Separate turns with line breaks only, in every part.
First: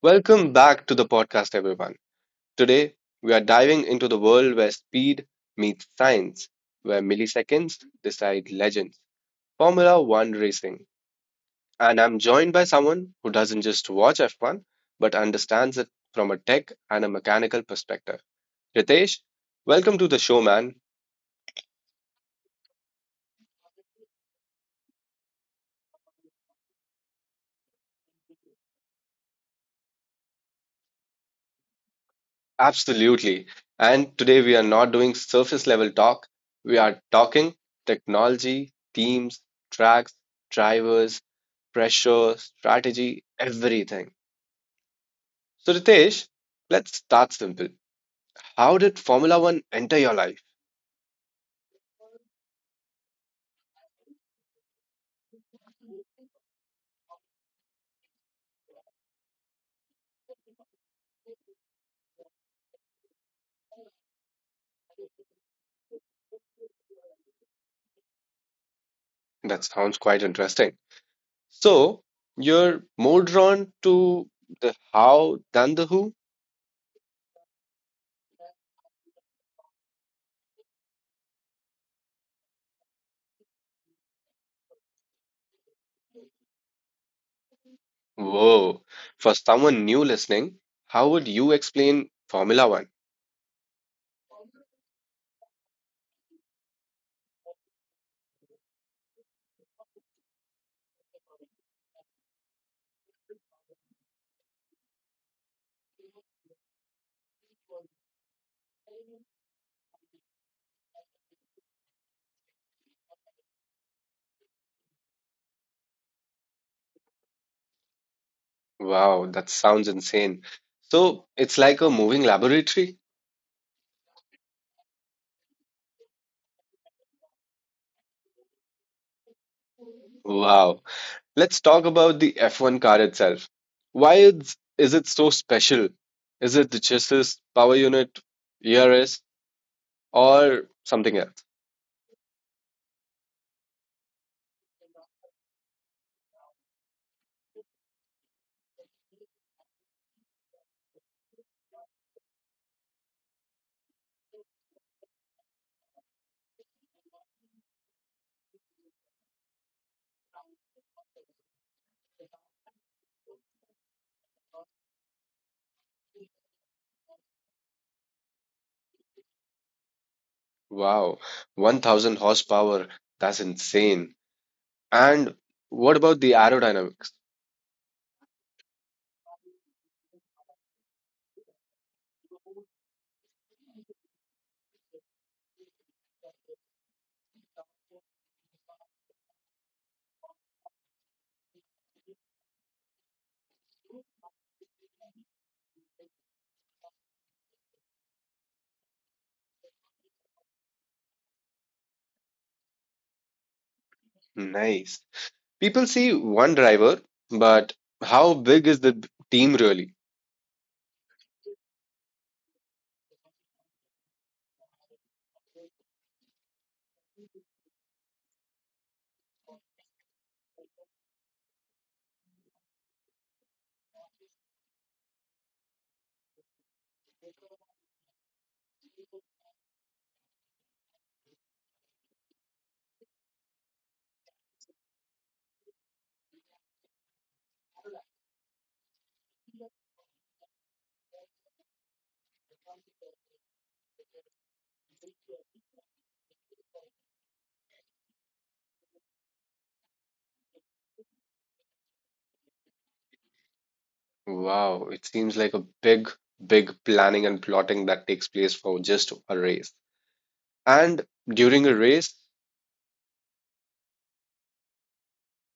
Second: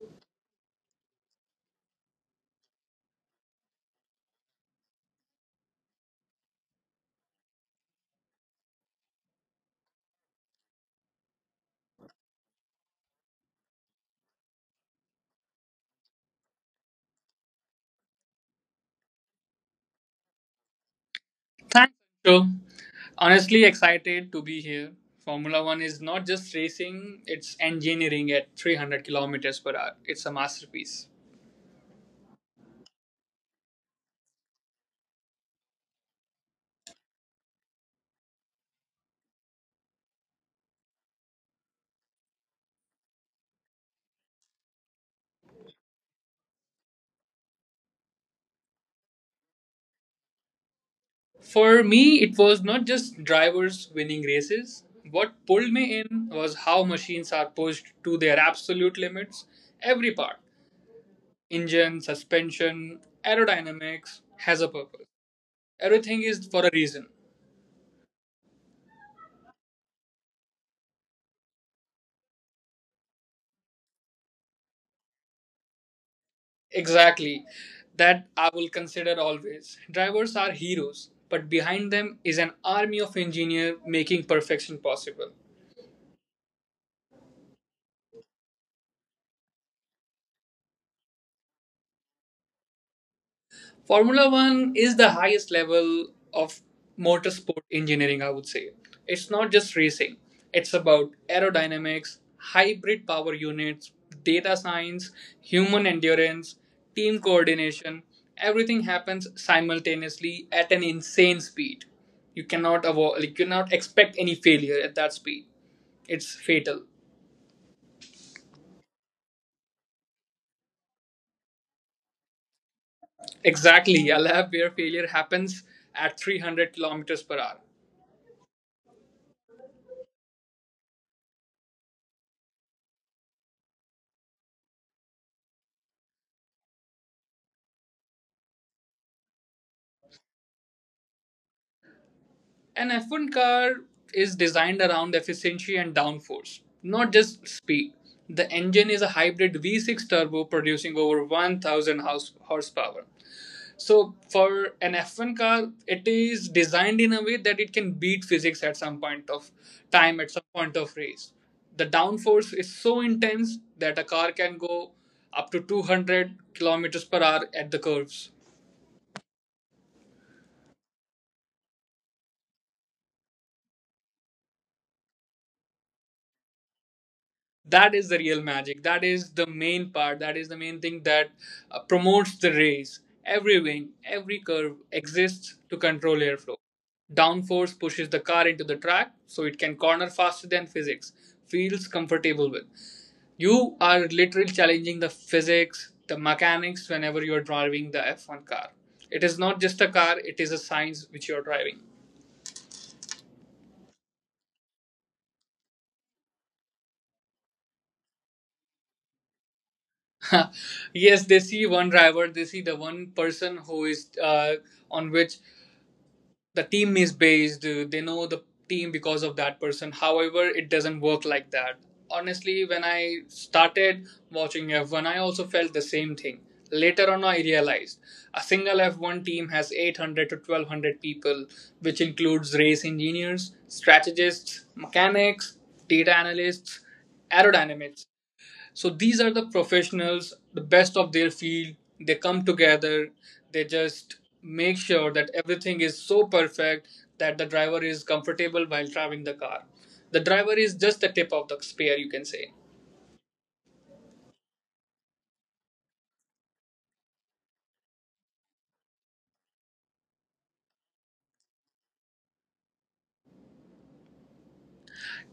Welcome back to the podcast, everyone. Today, we are diving into the world where speed meets science, where milliseconds decide legends, Formula One racing. And I'm joined by someone who doesn't just watch F1, but understands it from a tech and a mechanical perspective. Ritesh, welcome to the show, man.
Thanks, Anshul. Honestly, excited to be here. Formula One is not just racing, it's engineering at 300 kilometers per hour. It's a masterpiece.
Absolutely. And today we are not doing surface level talk. We are talking technology, teams, tracks, drivers, pressure, strategy, everything. So, Ritesh, let's start simple. How did Formula One enter your life?
For me, it was not just drivers winning races. What pulled me in was how machines are pushed to their absolute limits. Every part engine, suspension, aerodynamics has a purpose. Everything is for a reason.
That sounds quite interesting. So, you're more drawn to the how than the who?
Exactly. That I will consider always. Drivers are heroes, but behind them is an army of engineers making perfection possible.
Whoa. For someone new listening, how would you explain Formula One?
Formula One is the highest level of motorsport engineering, I would say. It's not just racing, it's about aerodynamics, hybrid power units, data science, human endurance, team coordination. Everything happens simultaneously at an insane speed. You cannot avoid, like, you cannot expect any failure at that speed. It's fatal.
Wow, that sounds insane. So it's like a moving laboratory?
Exactly, a lap where failure happens at 300 kilometers per hour.
Wow. Let's talk about the F1 car itself. Why is it so special? Is it the chassis, power unit, ERS, or something else?
An F1 car is designed around efficiency and downforce, not just speed. The engine is a hybrid V6 turbo producing over 1000 horsepower. So, for an F1 car, it is designed in a way that it can beat physics at some point of time, at some point of race. The downforce is so intense that a car can go up to 200 kilometers per hour at the curves.
Wow, 1000 horsepower. That's insane. And what about the aerodynamics?
That is the real magic. That is the main part. That is the main thing that promotes the race. Every wing, every curve exists to control airflow. Downforce pushes the car into the track so it can corner faster than physics feels comfortable with. You are literally challenging the physics, the mechanics whenever you are driving the F1 car. It is not just a car, it is a science which you are driving.
Nice. People see one driver, but how big is the team really?
Yes, they see one driver. They see the one person who is, on which the team is based. They know the team because of that person. However, it doesn't work like that. Honestly, when I started watching F1, I also felt the same thing. Later on, I realized a single F1 team has 800 to 1200 people, which includes race engineers, strategists, mechanics, data analysts, aerodynamics. So these are the professionals, the best of their field. They come together, they just make sure that everything is so perfect that the driver is comfortable while driving the car. The driver is just the tip of the spear, you can say.
Wow, it seems like a big, big planning and plotting that takes place for just a race. And during a race,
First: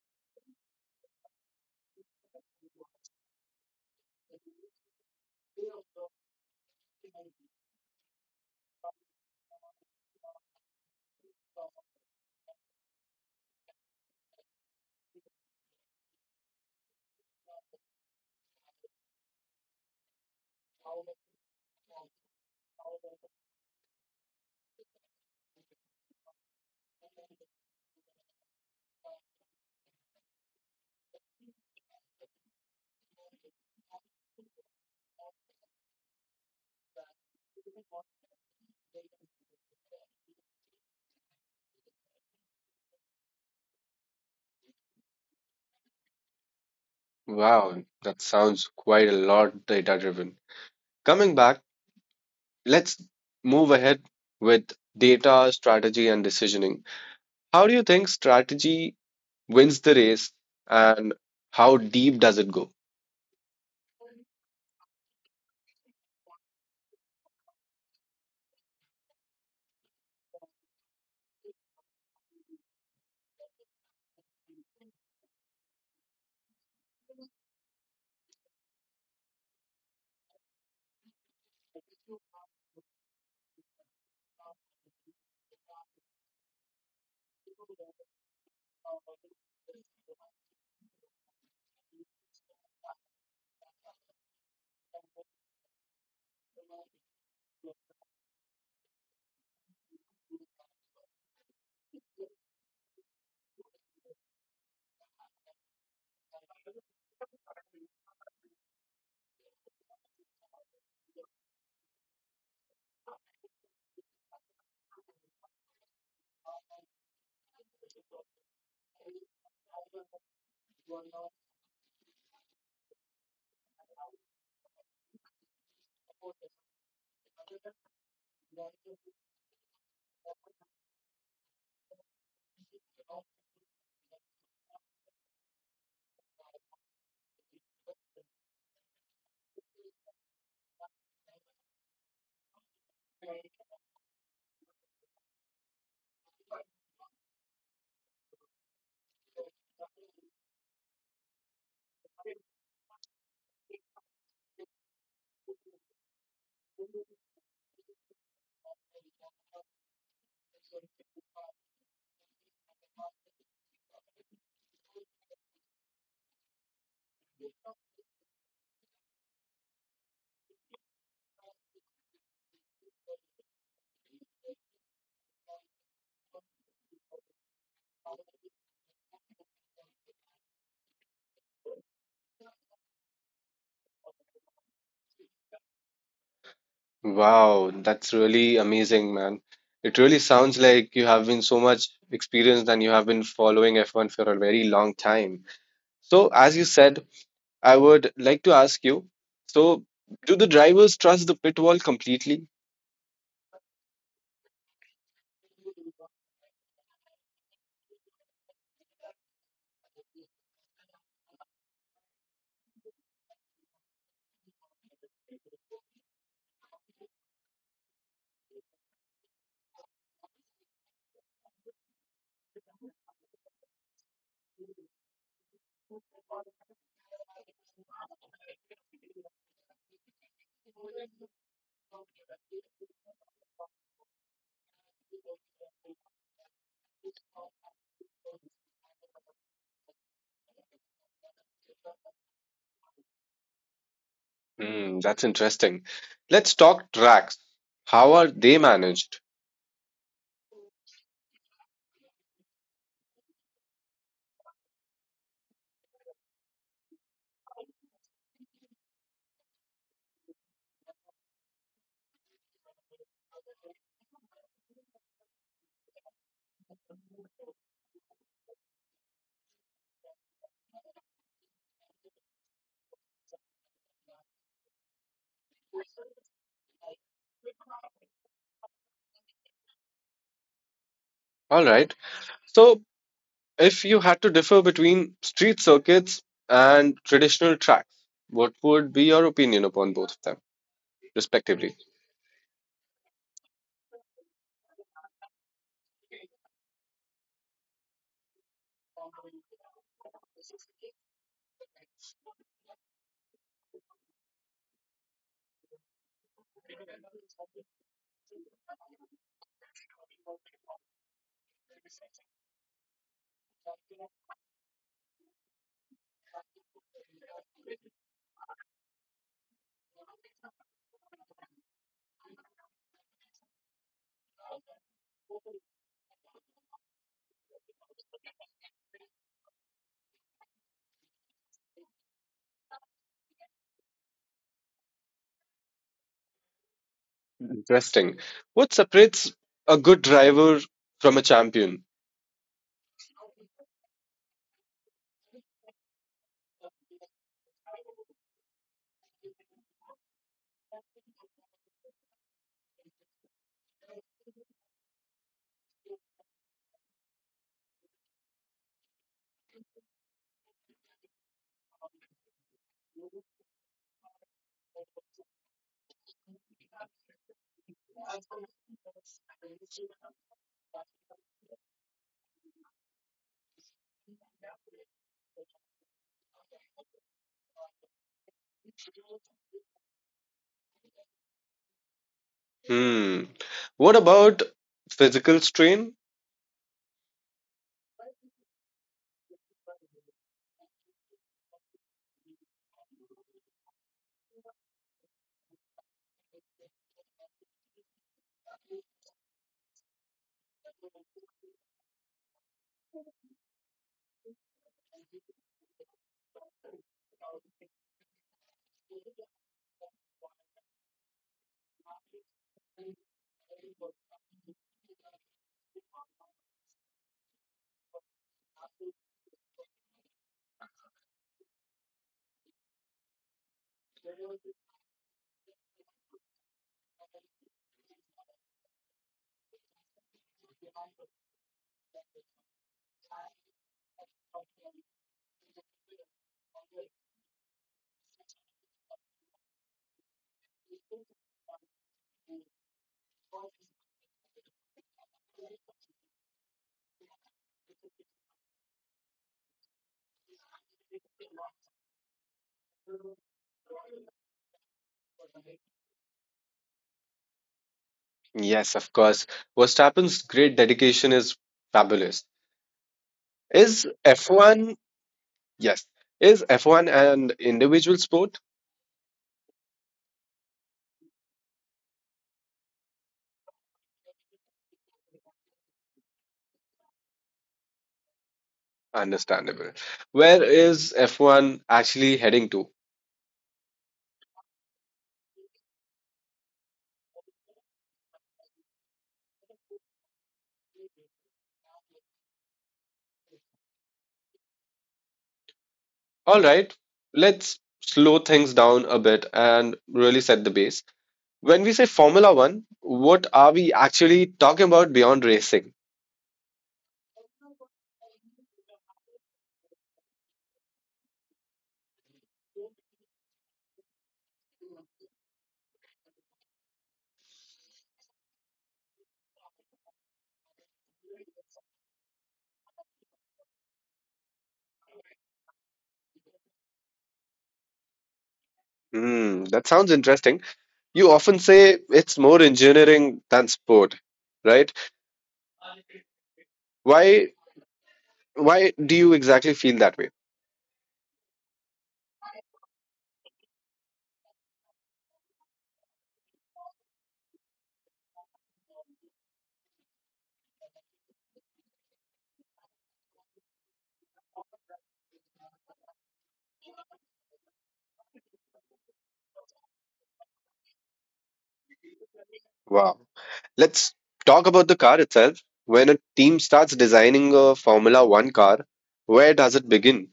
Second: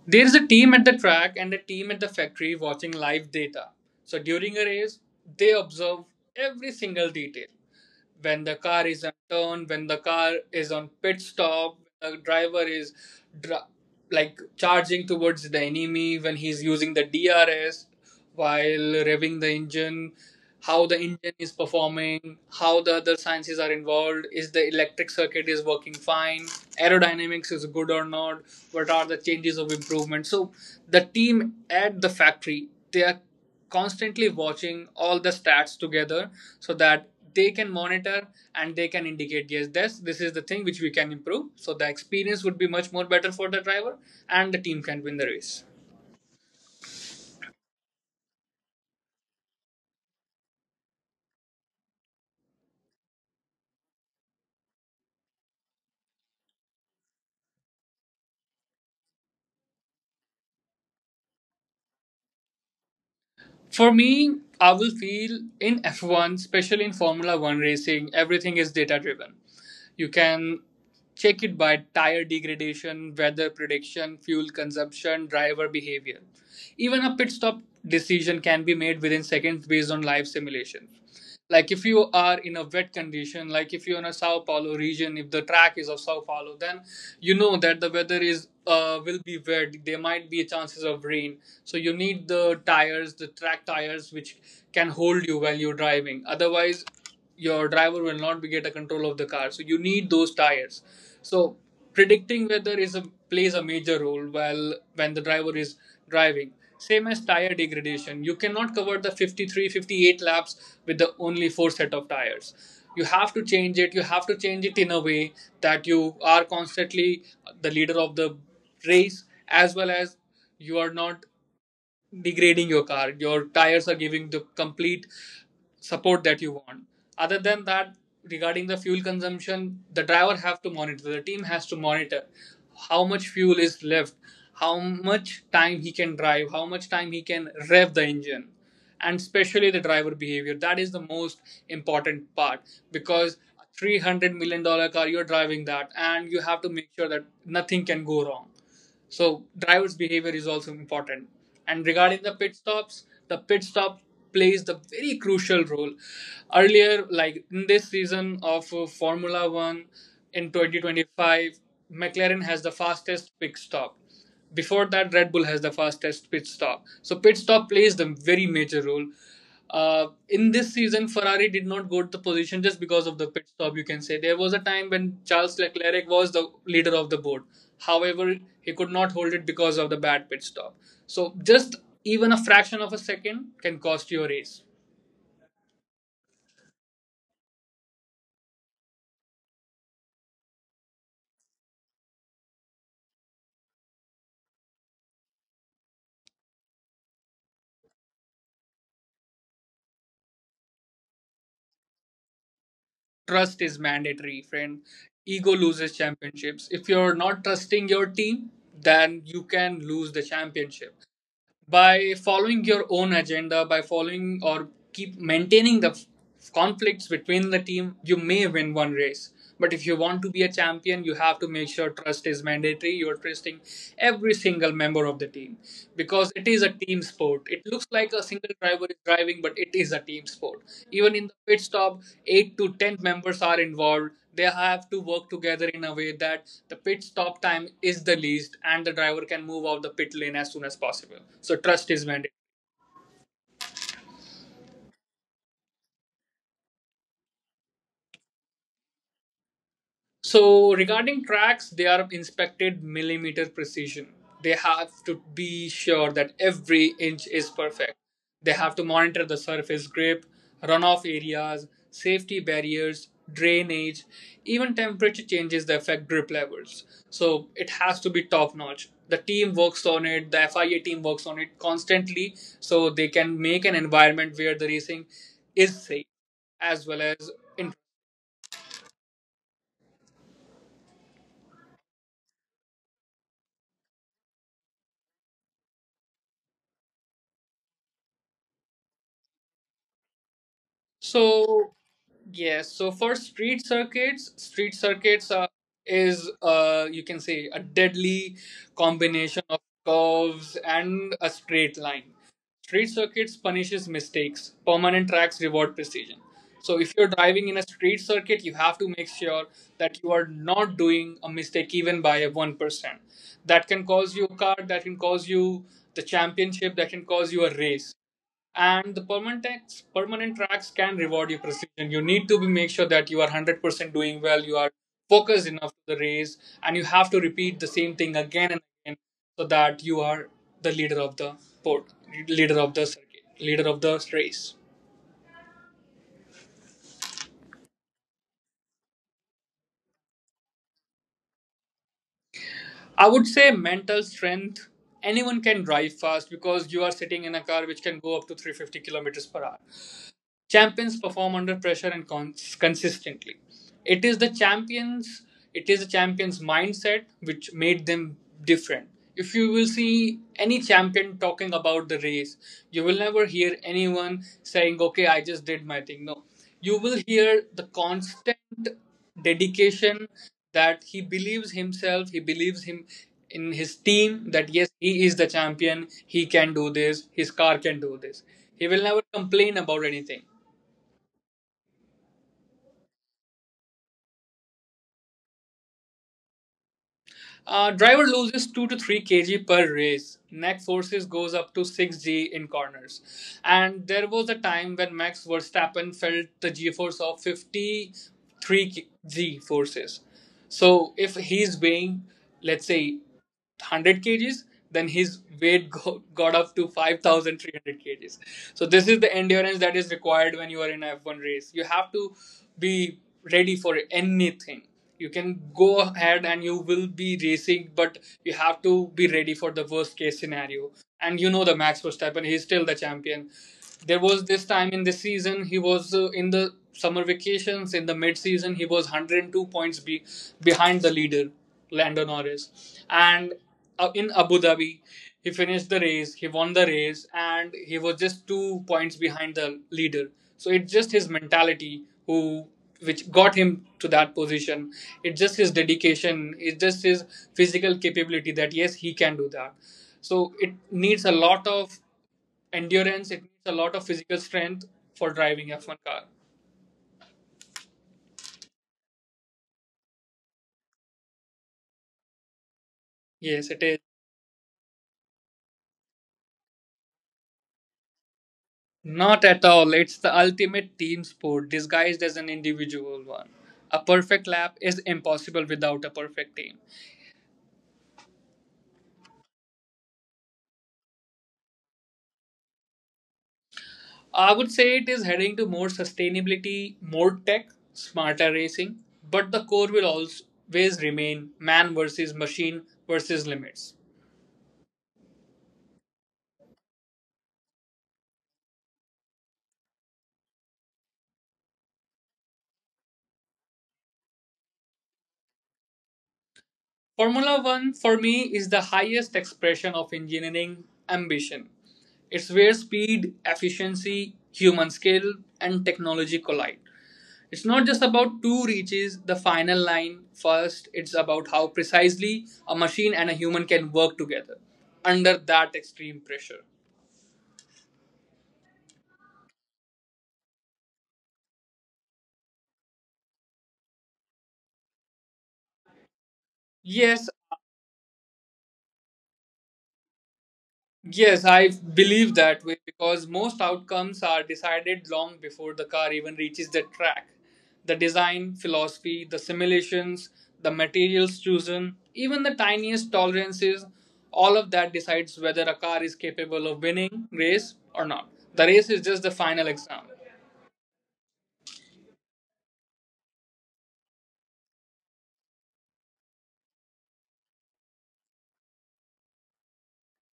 There is a team at the track and a team at the factory watching live data. So during a race, they observe every single detail. When the car is unturned, when the car is on pit stop, the driver is dr- like charging towards the enemy when he's using the DRS while revving the engine, how the engine is performing, how the other sciences are involved, is the electric circuit is working fine, aerodynamics is good or not, what are the changes of improvement. So the team at the factory, they are constantly watching all the stats together so that they can monitor and they can indicate, yes, this is the thing which we can improve, so the experience would be much more better for the driver and the team can win the race.
wow, that sounds quite a lot data driven. Coming back, let's move ahead with data, strategy, and decisioning. How do you think strategy wins the race and how deep does it go?
For me, I will feel in F1, especially in Formula 1 racing, everything is data driven. You can check it by tire degradation, weather prediction, fuel consumption, driver behavior. Even a pit stop decision can be made within seconds based on live simulation. Like if you are in a wet condition, like if you're in a Sao Paulo region, if the track is of Sao Paulo, then you know that the weather is, will be wet. There might be chances of rain, so you need the tires, the track tires, which can hold you while you're driving. Otherwise, your driver will not be get a control of the car, so you need those tires. So predicting weather is a plays a major role while when the driver is driving. Same as tire degradation, you cannot cover the 53 58 laps with the only four set of tires. You have to change it, you have to change it in a way that you are constantly the leader of the race, as well as you are not degrading your car. Your tires are giving the complete support that you want. Other than that, regarding the fuel consumption, the driver have to monitor. The team has to monitor how much fuel is left, how much time he can drive, how much time he can rev the engine, and especially the driver behavior. That is the most important part because. $300 million car you're driving, that, and you have to make sure that nothing can go wrong, so driver's behavior is also important. And regarding the pit stops, the pit stop plays the very crucial role. Earlier, like in this season of Formula One in 2025, McLaren has the fastest pit stop. Before that, Red Bull has the fastest pit stop. So pit stop plays the very major role. In this season, Ferrari did not go to the position just because of the pit stop. You can say there was a time when Charles Leclerc was the leader of the board. However, he could not hold it because of the bad pit stop. So just even a fraction of a second can cost you a race.
Wow, that's really amazing, man. It really sounds like you have been so much experienced and you have been following F1 for a very long time. So, as you said, I would like to ask you so, do the drivers trust the pit wall completely?
Trust is mandatory, friend. Ego loses championships. If you're not trusting your team, then you can lose the championship. By following your own agenda, by following or keep maintaining the conflicts between the team, you may win one race. But if you want to be a champion, you have to make sure trust is mandatory. You're trusting every single member of the team because it is a team sport. It looks like a single driver is driving, but it is a team sport. Even in the pit stop, 8 to 10 members are involved. They have to work together in a way that the pit stop time is the least and the driver can move out the pit lane as soon as possible. So, trust is mandatory.
Hmm, that's interesting. Let's talk tracks. How are they managed?
So regarding tracks, they are inspected millimeter precision. They have to be sure that every inch is perfect. They have to monitor the surface grip, runoff areas, safety barriers, drainage, even temperature changes that affect grip levels. So it has to be top notch. The team works on it, the FIA team works on it constantly so they can make an environment where the racing is safe as well as in.
All right. So, if you had to differ between street circuits and traditional tracks, what would be your opinion upon both of them,
So
respectively?
yes. So for street circuits are, is you can say a deadly combination of curves and a straight line. Street circuits punishes mistakes. Permanent tracks reward precision. So if you're driving in a street circuit, you have to make sure that you are not doing a mistake even by a 1%. That can cause you a car. That can cause you the championship. That can cause you a race. And the permanent tax, permanent tracks can reward your precision. You need to be make sure that you are 100% doing well, you are focused enough to the race, and you have to repeat the same thing again and again so that you are the leader of the port, leader of the circuit, leader of the race.
Interesting. What separates a good driver from a champion?
I would say mental strength. Anyone can drive fast because you are sitting in a car which can go up to 350 kilometers per hour. Champions perform under pressure and consistently. It is the champions, it is the champions mindset which made them different. If you will see any champion talking about the race, you will never hear anyone saying, "Okay, I just did my thing." No, you will hear the constant dedication that he believes himself, he believes him in his team that yes, he is the champion, he can do this, his car can do this. He will never complain about anything.
Hmm. What about physical strain?
Driver loses 2 to 3 kg per race. Neck forces goes up to 6G in corners. And there was a time when Max Verstappen felt the G force of 53G forces. So if he's weighing, let's say 100 kgs, then his weight got up to 5,300 kgs. So this is the endurance that is required when you are in an f F1 race. You have to be ready for anything. You can go ahead and you will be racing, but you have to be ready for the worst case scenario. And you know, the Max Verstappen, he's still the champion. There was this time in this season he was, in the summer vacations in the mid season, he was 102 points behind the leader Lando Norris. And in Abu Dhabi, he finished the race, he won the race, and he was just 2 points behind the leader. So it's just his mentality who which got him to that position. It's just his dedication. It's just his physical capability that yes, he can do that. So it needs a lot of endurance. It needs a lot of physical strength for driving F1 car.
Yes, of course. Verstappen's great dedication is fabulous.
Yes, it is.
Is F1, yes, is F1 an individual sport?
Not at all. It's the ultimate team sport disguised as an individual one. A perfect lap is impossible without a perfect team.
Understandable. Where is F1 actually heading to?
I would say it is heading to more sustainability, more tech, smarter racing, but the core will always remain man versus machine versus limits.
All right, let's slow things down a bit and really set the base. When we say Formula One, what are we actually talking about beyond racing?
Formula One for me is the highest expression of engineering ambition. It's where speed, efficiency, human skill, and technology collide. It's not just about who reaches the final line first, it's about how precisely a machine and a human can work together under that extreme pressure.
Hmm, that sounds interesting. You often say it's more engineering than sport, right?
Yes,
Why Why do you exactly feel that way?
yes, I believe that way because most outcomes are decided long before the car even reaches the track. The design, philosophy, the simulations, the materials chosen, even the tiniest tolerances, all of that decides whether a car is capable of winning race or not. The race is just the final exam.
Wow. Let's talk about the car itself. When a team starts designing a Formula One car, where does it begin?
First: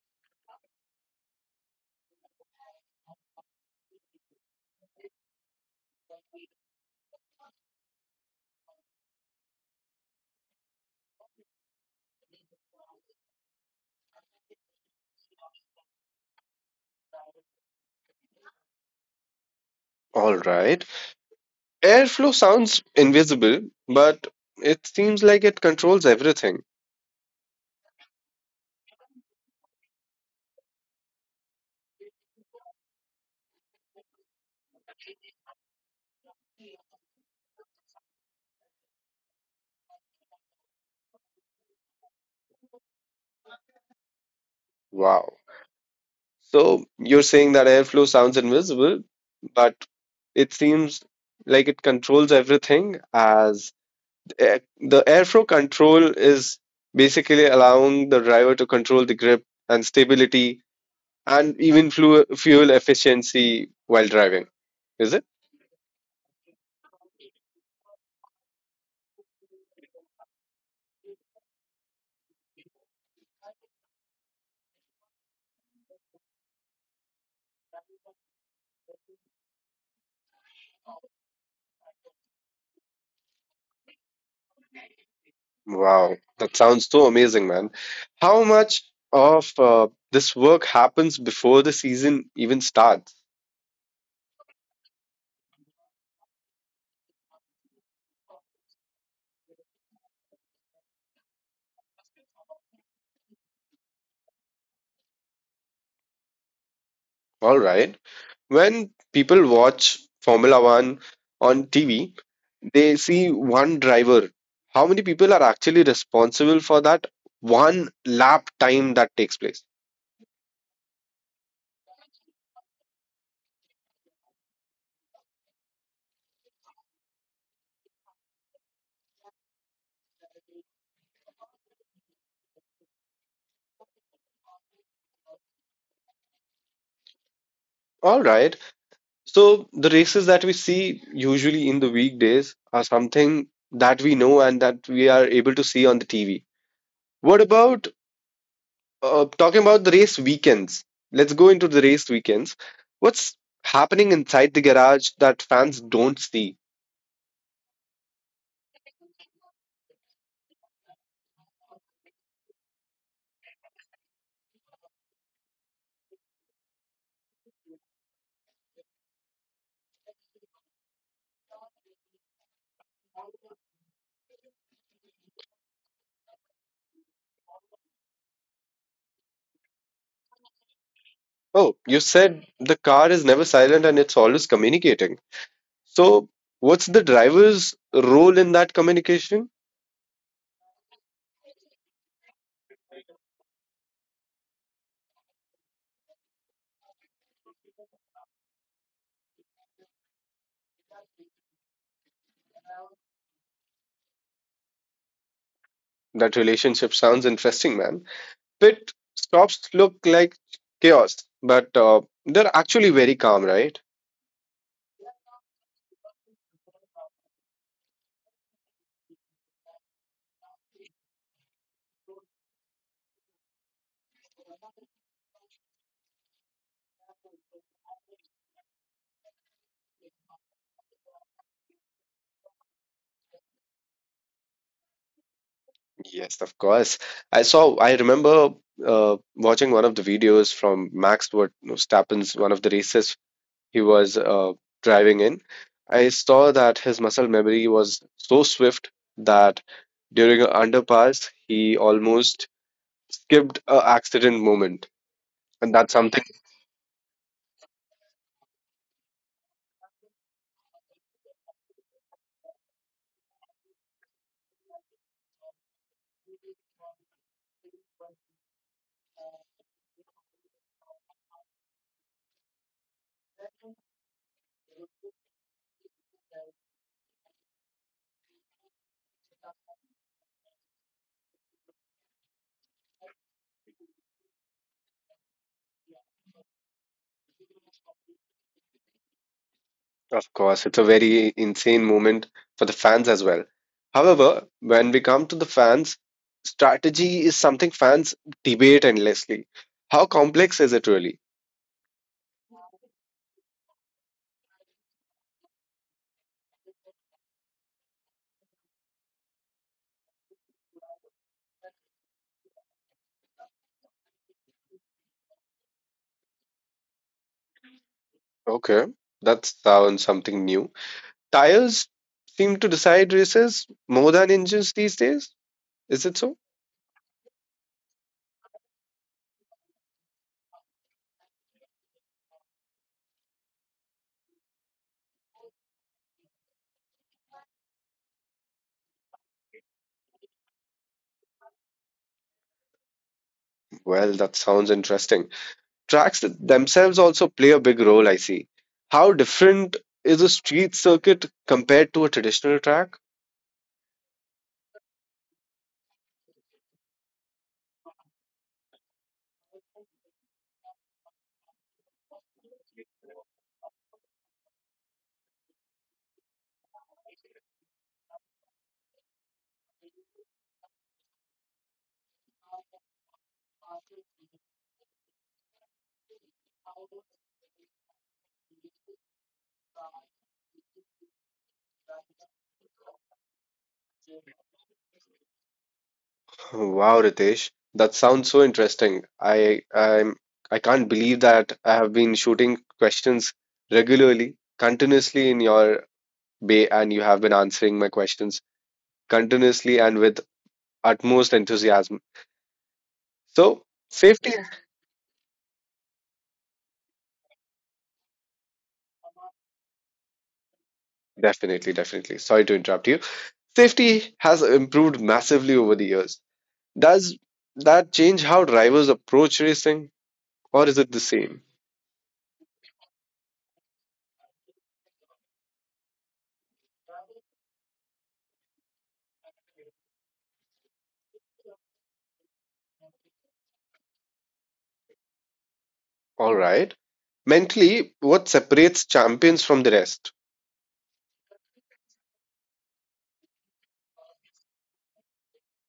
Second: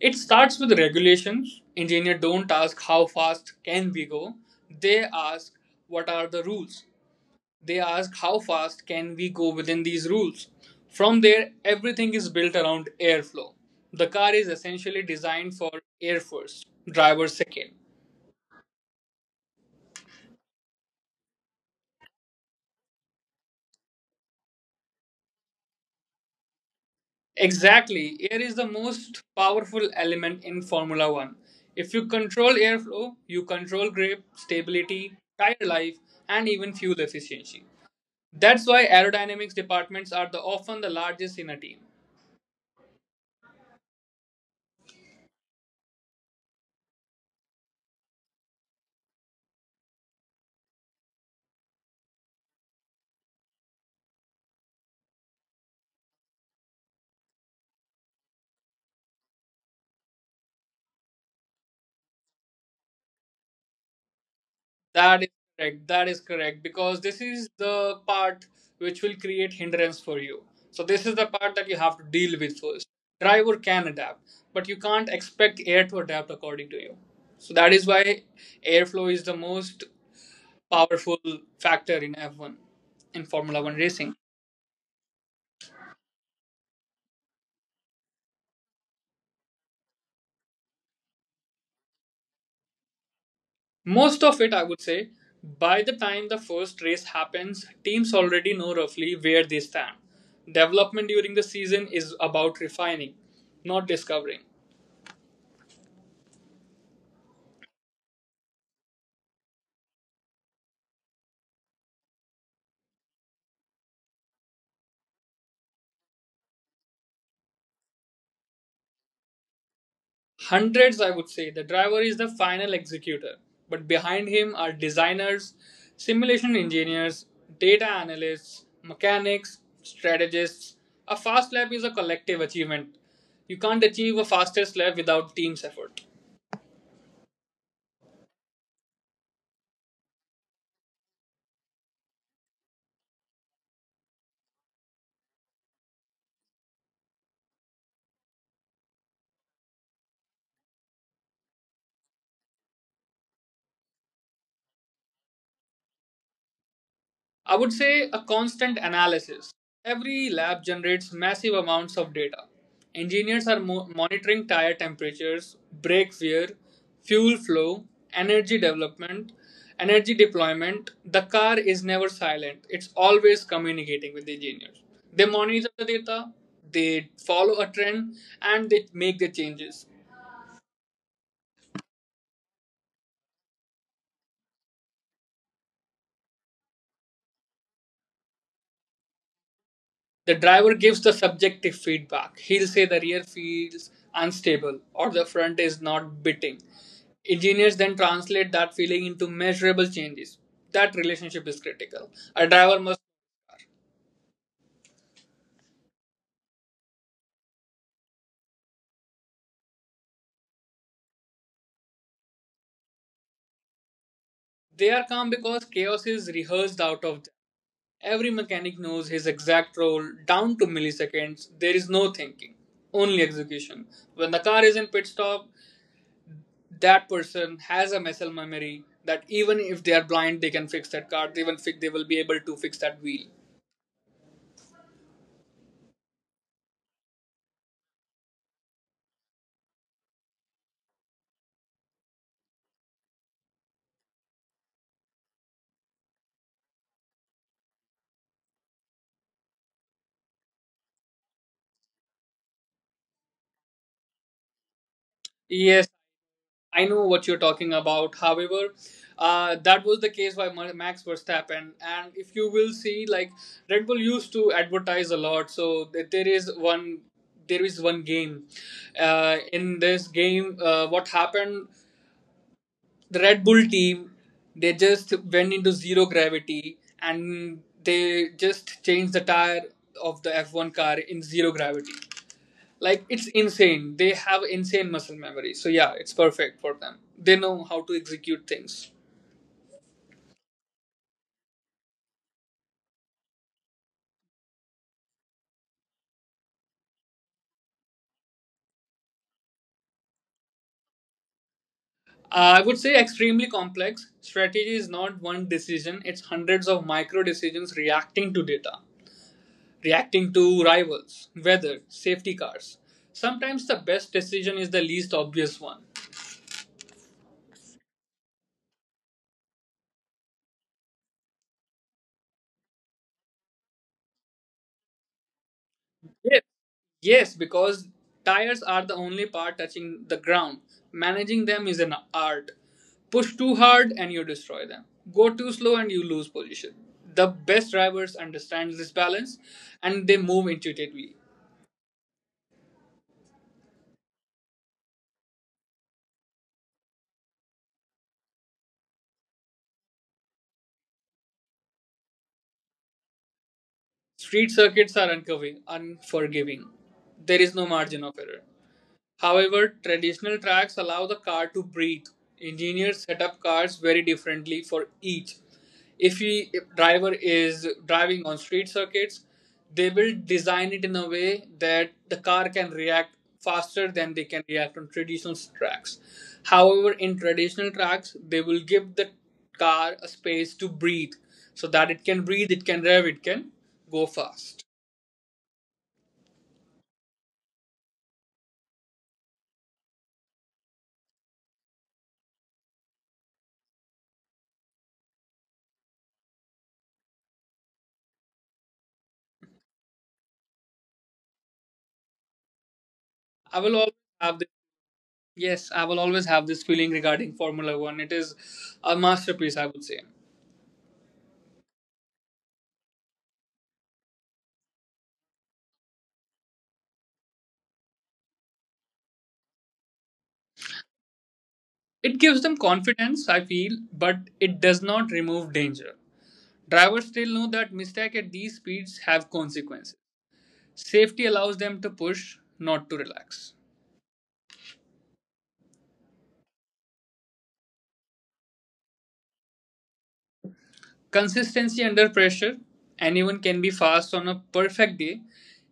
It starts with regulations. Engineers don't ask how fast can we go. They ask what are the rules. They ask how fast can we go within these rules. From there, everything is built around airflow. The car is essentially designed for air first, driver second.
All right. Airflow sounds invisible, but it seems like it controls everything.
Exactly, air is the most powerful element in Formula One. If you control airflow, you control grip, stability, tire life, and even fuel efficiency. That's why aerodynamics departments are the often the largest in a team.
Wow. So you're saying that airflow sounds invisible, but it seems like it controls everything as the airflow control is basically allowing the driver to control the grip and stability and even fuel efficiency while driving. Is
That
it?
is correct. That is correct because this is the part which will create hindrance for you. So this is the part that you have to deal with first. Driver can adapt, but you can't expect air to adapt according to you. So that is why airflow is the most powerful factor in F1 in Formula 1 racing.
Wow, that sounds so amazing, man. How much of this work happens before the season even starts?
Most of it, I would say. By the time the first race happens, teams already know roughly where they stand. Development during the season is about refining, not discovering.
All right. When people watch Formula One on TV, they see one driver. How many people are actually responsible for that one lap time that takes place?
Hundreds, I would say, the driver is the final executor, but behind him are designers, simulation engineers, data analysts, mechanics, strategists. A fast lap is a collective achievement. You can't achieve a fastest lap without team's effort.
All right. So the races that we see usually in the weekdays are something that we know and that we are able to see on the TV. What about talking about the race weekends? Let's go into the race weekends. What's happening inside the garage that fans don't see?
I would say a constant analysis. Every lab generates massive amounts of data. Engineers are monitoring tire temperatures, brake wear, fuel flow, energy development, energy deployment. The car is never silent, it's always communicating with the engineers. They monitor the data, they follow a trend, and they make the changes.
Oh, you said the car is never silent and it's always communicating. So, what's the driver's role in that communication?
The driver gives the subjective feedback. He'll say the rear feels unstable or the front is not biting. Engineers then translate that feeling into measurable changes. That relationship is critical. A driver must.
That relationship sounds interesting, man. Pit stops look like chaos, but they're actually very calm, right?
They are calm because chaos is rehearsed out of them. Every mechanic knows his exact role down to milliseconds. There is no thinking, only execution. When the car is in pit stop, that person has a muscle memory that even if they are blind they can fix that car they will fix they will be able to fix that wheel.
Yes, of course. I remember watching one of the videos from Max Verstappen's one of the races he was driving in, I saw that his muscle memory was so swift that during an underpass, he almost skipped a accident moment. And
Yes,
that's something,
I know what you're talking about. However, that was the case by Max Verstappen, and if you will see, like, Red Bull used to advertise a lot. So there is one, there is one game. In this game, what happened, the Red Bull team, they just went into zero gravity and they just changed the tire of the F1 car in zero gravity. Like, it's insane. They have insane muscle memory. So yeah, it's perfect for them. They know how to execute things.
of course, it's a very insane moment for the fans as well. However, when we come to the fans, strategy is something fans debate endlessly. How complex is it really?
I would say extremely complex. Strategy is not one decision, it's hundreds of micro decisions reacting to data, reacting to rivals, weather, safety cars. Sometimes the best decision is the least obvious one.
Okay, that sounds something new. Tires seem to decide races more than engines these days. Is it so?
Yes. Yes, because tires are the only part touching the ground. Managing them is an art. Push too hard and you destroy them. Go too slow and you lose position. The best drivers understand this balance and they move intuitively.
Well, that sounds interesting. Tracks themselves also play a big role, I see. How different is a street circuit compared to a traditional track?
Street circuits are uncovering, unforgiving. There is no margin of error. However, traditional tracks allow the car to breathe. Engineers set up cars very differently for each. If the driver is driving on street circuits, they will design it in a way that the car can react faster than they can react on traditional tracks. However, in traditional tracks, they will give the car a space to breathe so that it can breathe, it can rev, it can go fast.
Wow, Ritesh, that sounds so interesting. I can't believe that I have been shooting questions regularly, continuously in your bay, and you have been answering my questions continuously and with utmost enthusiasm.
I will
So,
always have
safety,
Yes, I will always have this feeling regarding Formula One. It is a masterpiece, I would say.
definitely, definitely. Sorry to interrupt you. Safety has improved massively over the years. Does that change how drivers approach racing, or is it the same?
It gives them confidence, I feel, but it does not remove danger. Drivers still know that mistakes at these speeds have consequences. Safety allows them to push, not to relax.
All right. Mentally, what separates champions from the rest?
Consistency under pressure. Anyone can be fast on a perfect day.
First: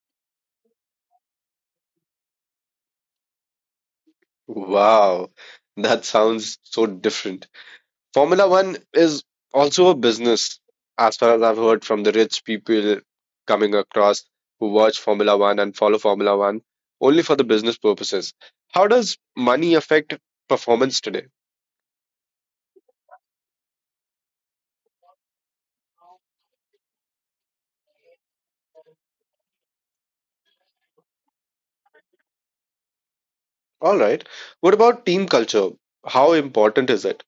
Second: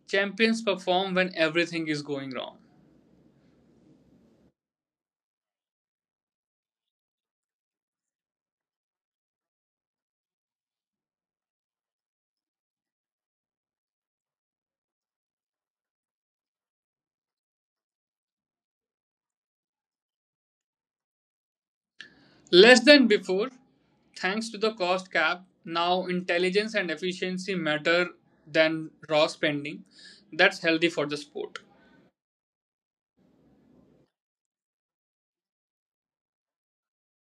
Champions perform when everything is going wrong.
Wow, that sounds so different. Formula One is also a business, as far as I've heard from the rich people coming across who watch Formula One and follow Formula One only for the business purposes. How does money affect performance today?
Less than before, thanks to the cost cap, now intelligence and efficiency matter than raw spending. That's healthy for the sport.
All right. What about team culture? How important is it?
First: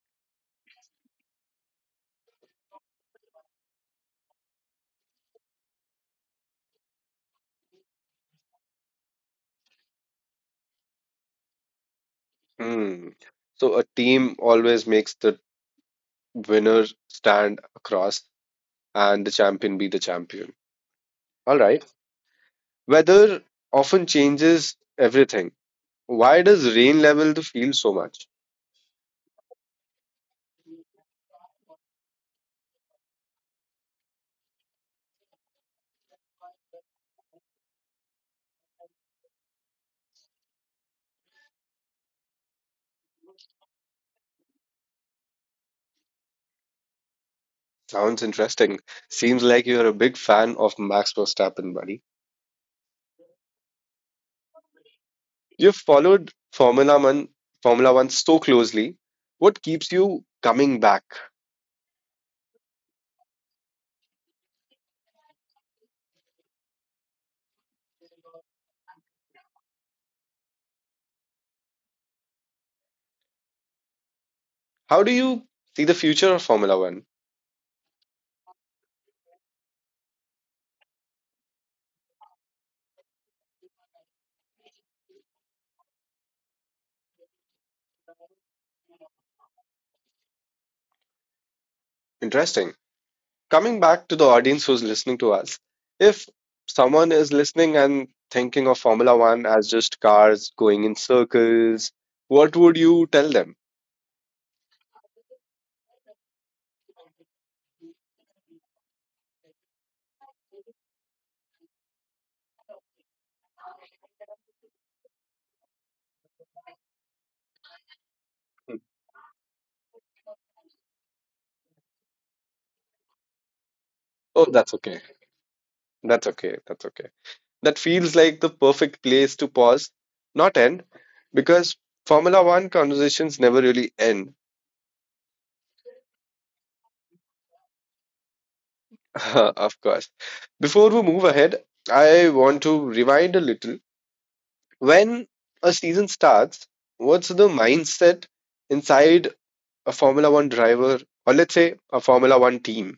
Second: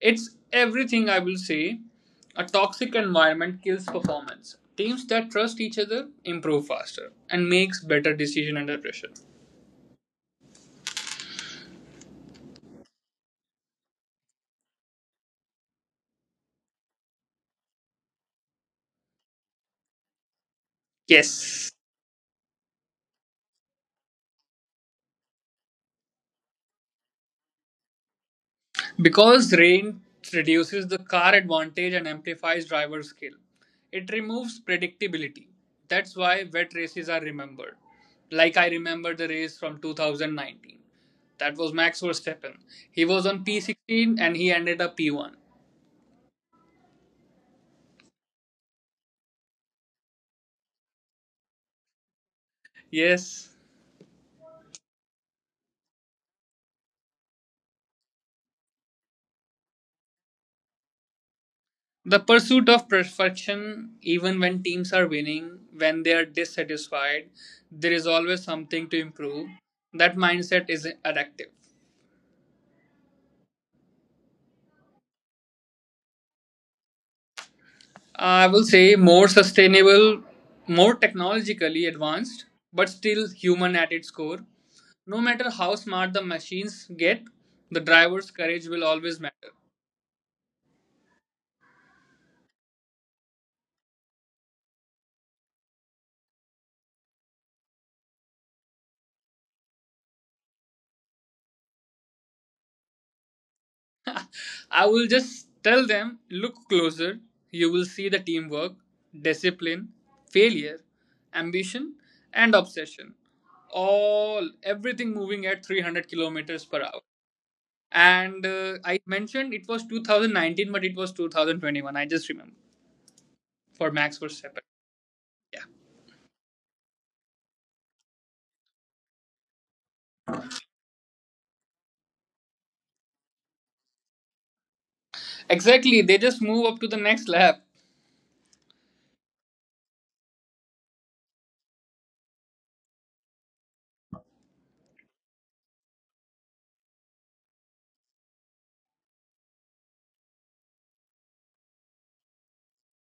It's everything, I will say. A toxic environment kills performance. Teams that trust each other improve faster and makes better decision under pressure.
Hmm. So a team always makes the winner stand across and the champion be the champion. All
Yes.
right. Weather often changes everything. Why does rain level the field so much?
Because range reduces the car advantage and amplifies driver skill, it removes predictability. That's why wet races are remembered. Like, I remember the race from 2019. That was Max Verstappen. He was on P16 and he ended up P1.
Sounds interesting. Seems like you're a big fan of Max Verstappen, buddy.
Yes.
You've followed Formula One so closely. What keeps you coming back?
The pursuit of perfection, even when teams are winning, when they are dissatisfied, there is always something to improve. That mindset is addictive.
How do you see the future of Formula One?
I will say more sustainable, more technologically advanced, but still human at its core. No matter how smart the machines get, the driver's courage will always matter.
Interesting. Coming back to the audience who's listening to us, if someone is listening and thinking of Formula One as just cars going in circles, what would you tell them?
I will just tell them, look closer, you will see the teamwork, discipline, failure, ambition, and obsession. All everything moving at 300 kilometers per hour. And I mentioned it was 2019, but it was 2021. I just remember. For Max
Oh,
Verstappen.
that's okay.
Yeah,
That's okay. That's okay. That feels like the perfect place to pause, not end, because Formula One conversations never really end.
exactly. They just move up to the next lap.
Of course. Before we move ahead, I want to rewind a little. When a season starts, what's the mindset inside a Formula One driver, or let's say a Formula One team?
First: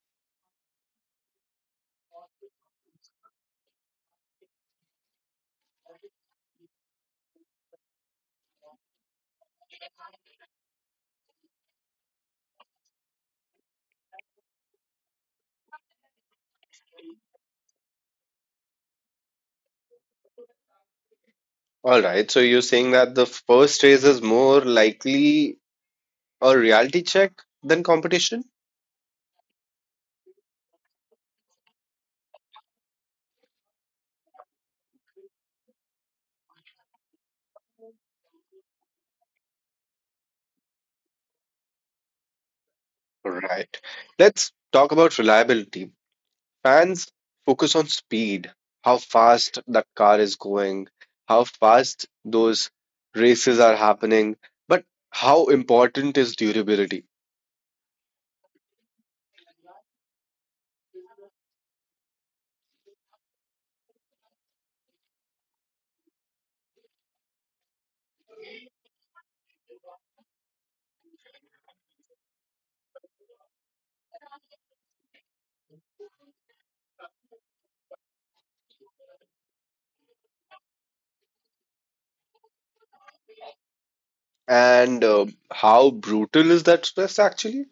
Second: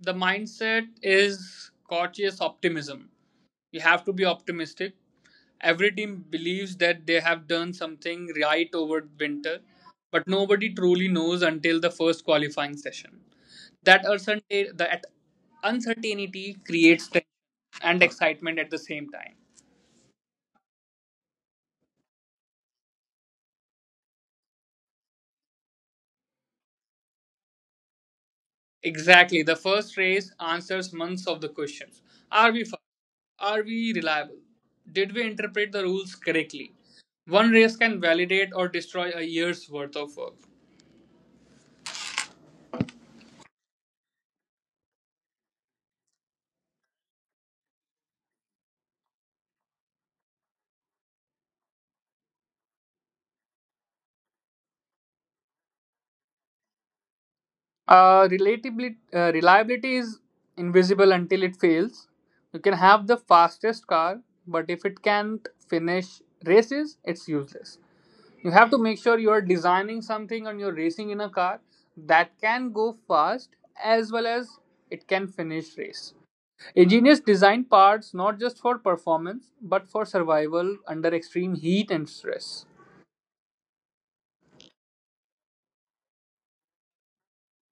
The mindset is cautious optimism. You have to be optimistic. Every team believes that they have done something right over winter, but nobody truly knows until the first qualifying session. That uncertainty creates tension and excitement at the same time.
All right, so you're saying that the first race is more likely a reality check than competition?
Exactly. The first race answers months of the questions. Are we fast? Are we reliable? Did we interpret the rules correctly? One race can validate or destroy a year's worth of work.
Right. Let's talk about reliability. Fans focus on speed, how fast that car is going, how fast those races are happening, but how important is durability?
Reliability is invisible until it fails. You can have the fastest car, but if it can't finish races, it's useless. You have to make sure you are designing something and you're racing in a car that can go fast as well as it can finish race. Engineers design parts not just for performance but for survival under extreme heat and stress.
And how brutal is that stress actually?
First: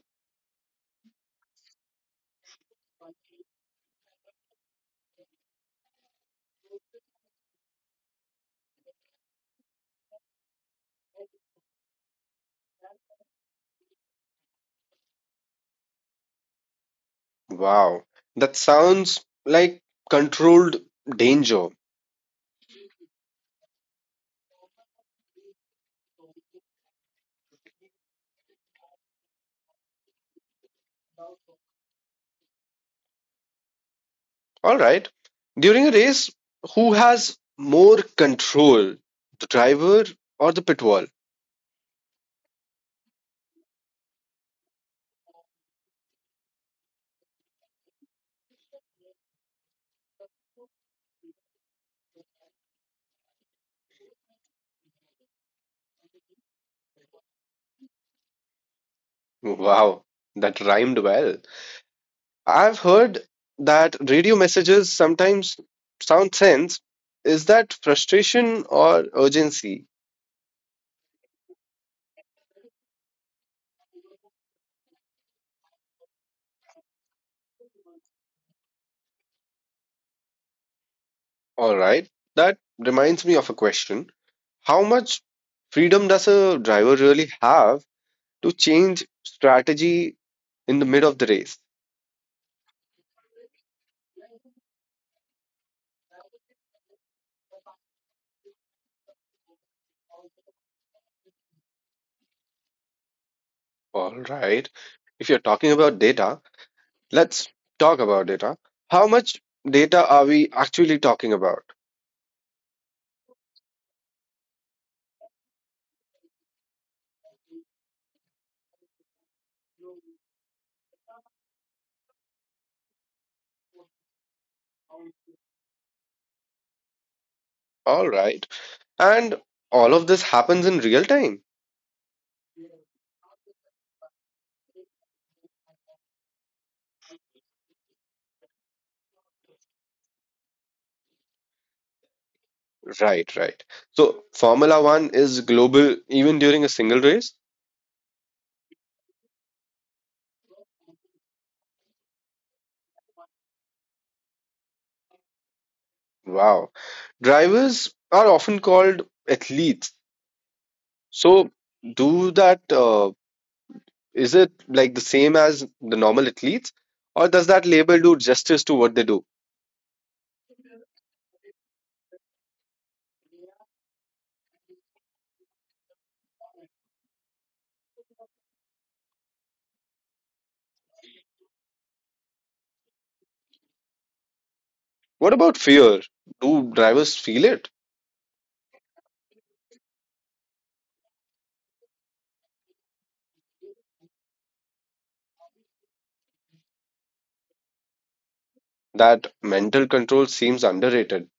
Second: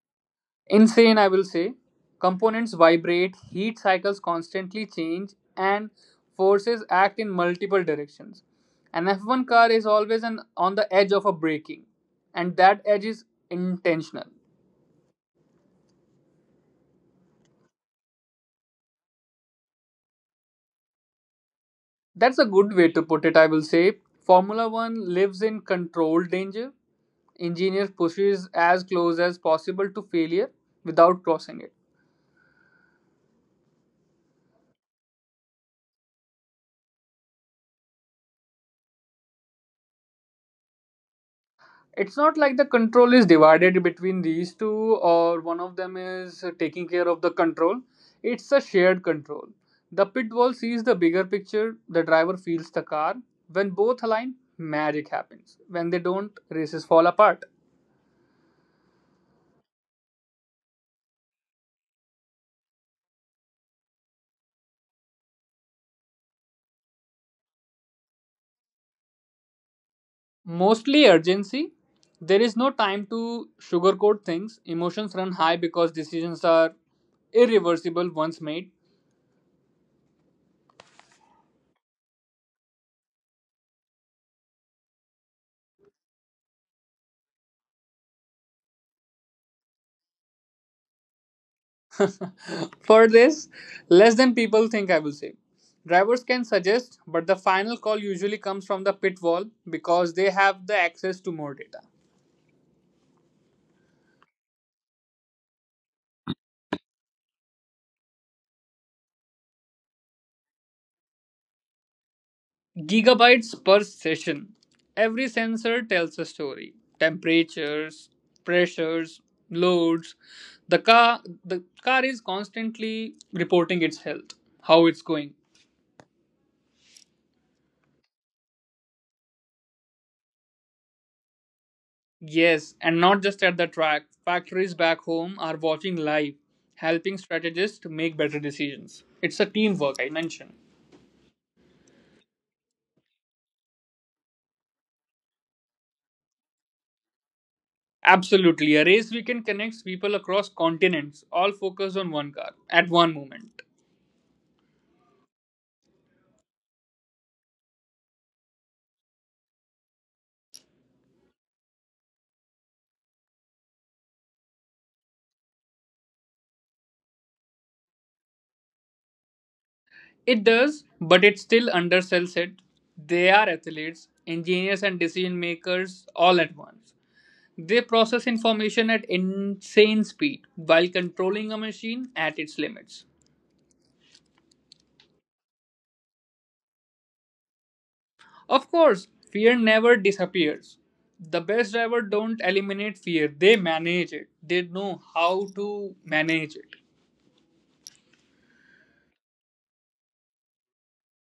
Insane, I will say. Components vibrate, heat cycles constantly change, and forces act in multiple directions. An F1 car is always on the edge of a braking, and that edge is intentional.
Wow, that sounds like controlled danger.
That's a good way to put it, I will say. Formula One lives in controlled danger. Engineers pushes as close as possible to failure without crossing it.
All right. During a race, who has more control, the driver or the pit wall?
It's not like the control is divided between these two or one of them is taking care of the control. It's a shared control. The pit wall sees the bigger picture, the driver feels the car. When both align, magic happens. When they don't, races fall apart.
Wow, that rhymed well. I've heard that radio messages sometimes sound sense. Is that frustration or urgency?
Mostly urgency. There is no time to sugarcoat things. Emotions run high because decisions are irreversible once made.
All right. That reminds me of a question. How much freedom does a driver really have to change strategy in the mid of the race?
For this, less than people think, I will say. Drivers can suggest, but the final call usually comes from the pit wall because they have the access to more data.
All right. If you're talking about data, let's talk about data. How much data are we actually talking about?
Gigabytes per session. Every sensor tells a story. Temperatures, pressures, loads. The car the car is constantly reporting its health, how it's going.
All right. And all of this happens in real time.
Yes, and not just at the track. Factories back home are watching live, helping strategists to make better decisions. It's a teamwork, I mentioned.
Right, right. So Formula One is global even during a single race?
Absolutely. A race weekend connects people across continents, all focused on one car at one moment.
Wow. Drivers are often called athletes. So do that is it like the same as the normal athletes, or does that label do justice to what they do?
It does, but it still undersells it. They are athletes, engineers, and decision makers all at once. They process information at insane speed while controlling a machine at its limits.
What about fear? Do drivers feel it?
Of course, fear never disappears. The best driver don't eliminate fear, they manage it. They know how to manage it.
That mental control seems underrated.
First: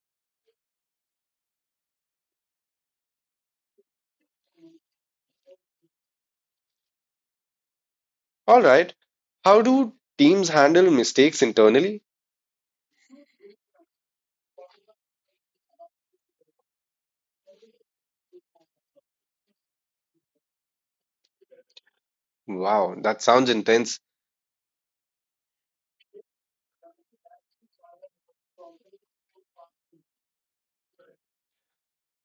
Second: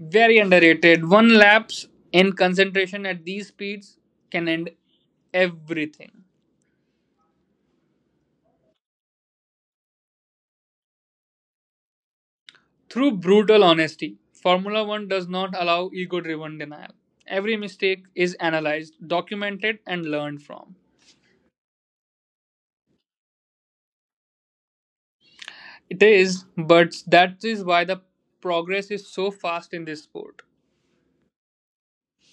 Very underrated. One lapse in concentration at these speeds can end everything.
All right. How do teams handle mistakes internally?
Through brutal honesty, Formula 1 does not allow ego driven denial. Every mistake is analyzed, documented, and learned from.
Wow, that sounds intense.
It is, but that is why the progress is so fast in this sport.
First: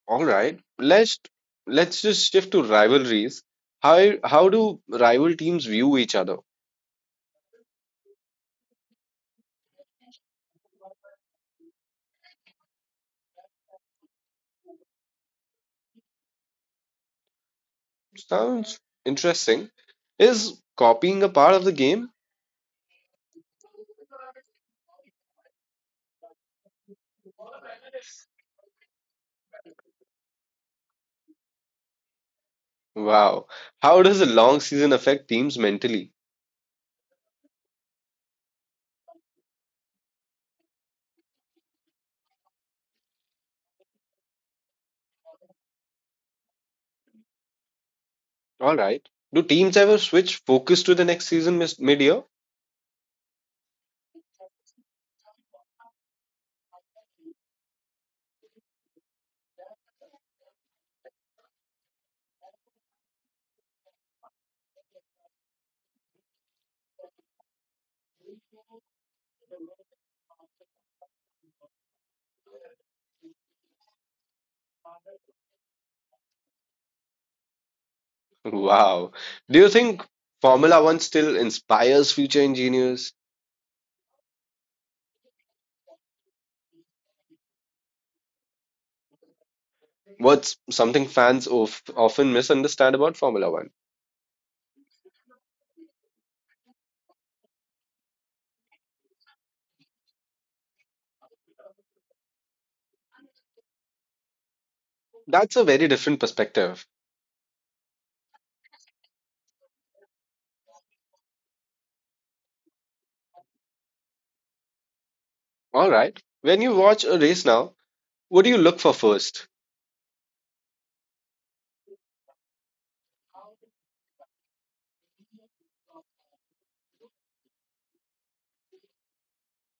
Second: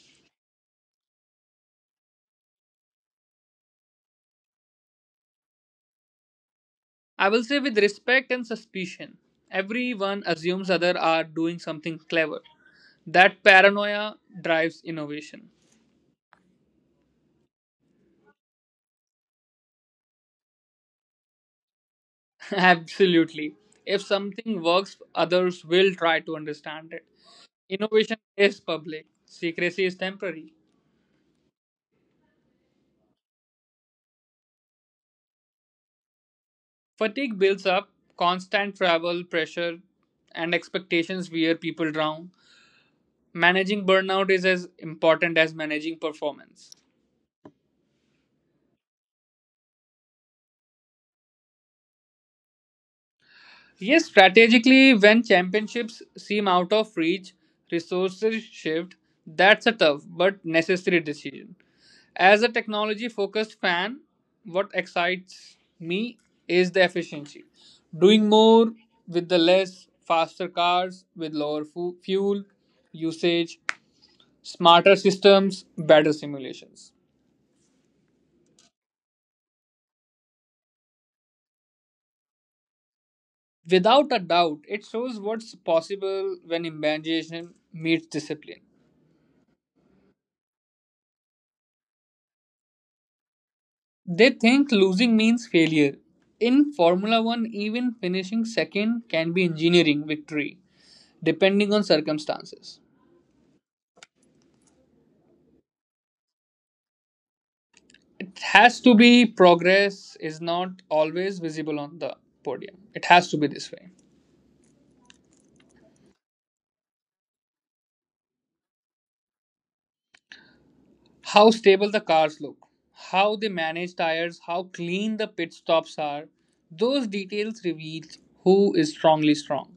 All right. Let's just shift to rivalries. How do rival teams view each other?
I will say with respect and suspicion. Everyone assumes others are doing something clever. That paranoia drives innovation.
Sounds interesting. Is copying a part of the game?
Absolutely. If something works, others will try to understand it. Innovation is public, secrecy is temporary.
Wow. How does a long season affect teams mentally?
Fatigue builds up, constant travel pressure and expectations wear people down. Managing burnout is as important as managing performance.
All right. Do teams ever switch focus to the next season mid-year?
Yes, strategically, when championships seem out of reach, resources shift. That's a tough but necessary decision. As a technology focused fan, what excites me is the efficiency. Doing more with the less, faster cars with lower fuel usage, smarter systems, better simulations.
Wow. Do you think Formula One still inspires future engineers?
Without a doubt, it shows what's possible when imagination meets discipline.
What's something fans of, often misunderstand about Formula One?
They think losing means failure. In Formula One, even finishing second can be engineering victory, depending on circumstances.
That's a very different perspective.
It has to be, progress is not always visible on the podium. It has to be this way.
All right. When you watch a race now, what do you look for first?
How stable the cars look, how they manage tires, how clean the pit stops are, those details reveal who is strongly strong.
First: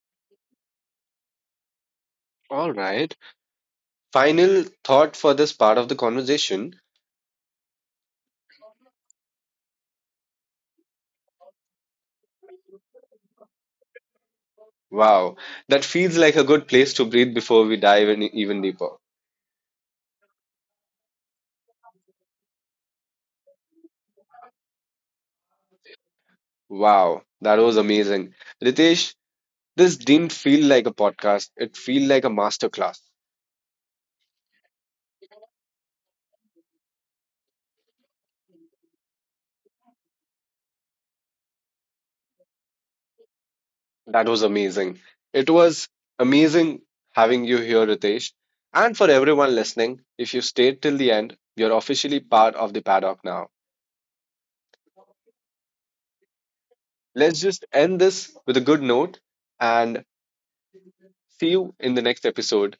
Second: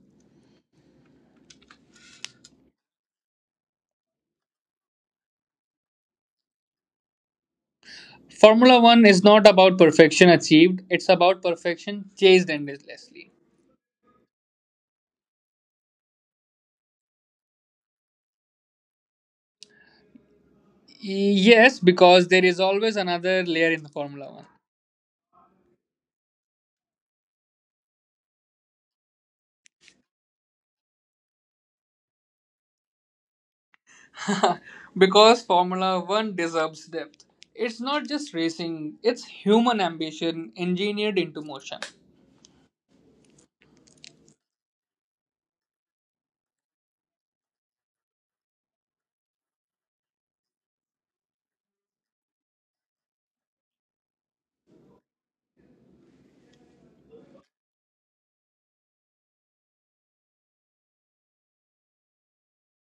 All right. Final thought for this part of the conversation.
Formula One is not about perfection achieved, it's about perfection chased endlessly.
Wow. That feels like a good place to breathe before we dive in even deeper.
Yes, because there is always another layer in the Formula
Wow, that was amazing. Ritesh, this didn't feel like a podcast. It felt like a masterclass.
One. because Formula One deserves depth. It's not just racing, it's human ambition engineered into motion.
That was amazing. It was amazing having you here, Ritesh. And for everyone listening, if you stayed till the end, you're officially part of the paddock now. Let's just end this with a good note and see you in the next episode.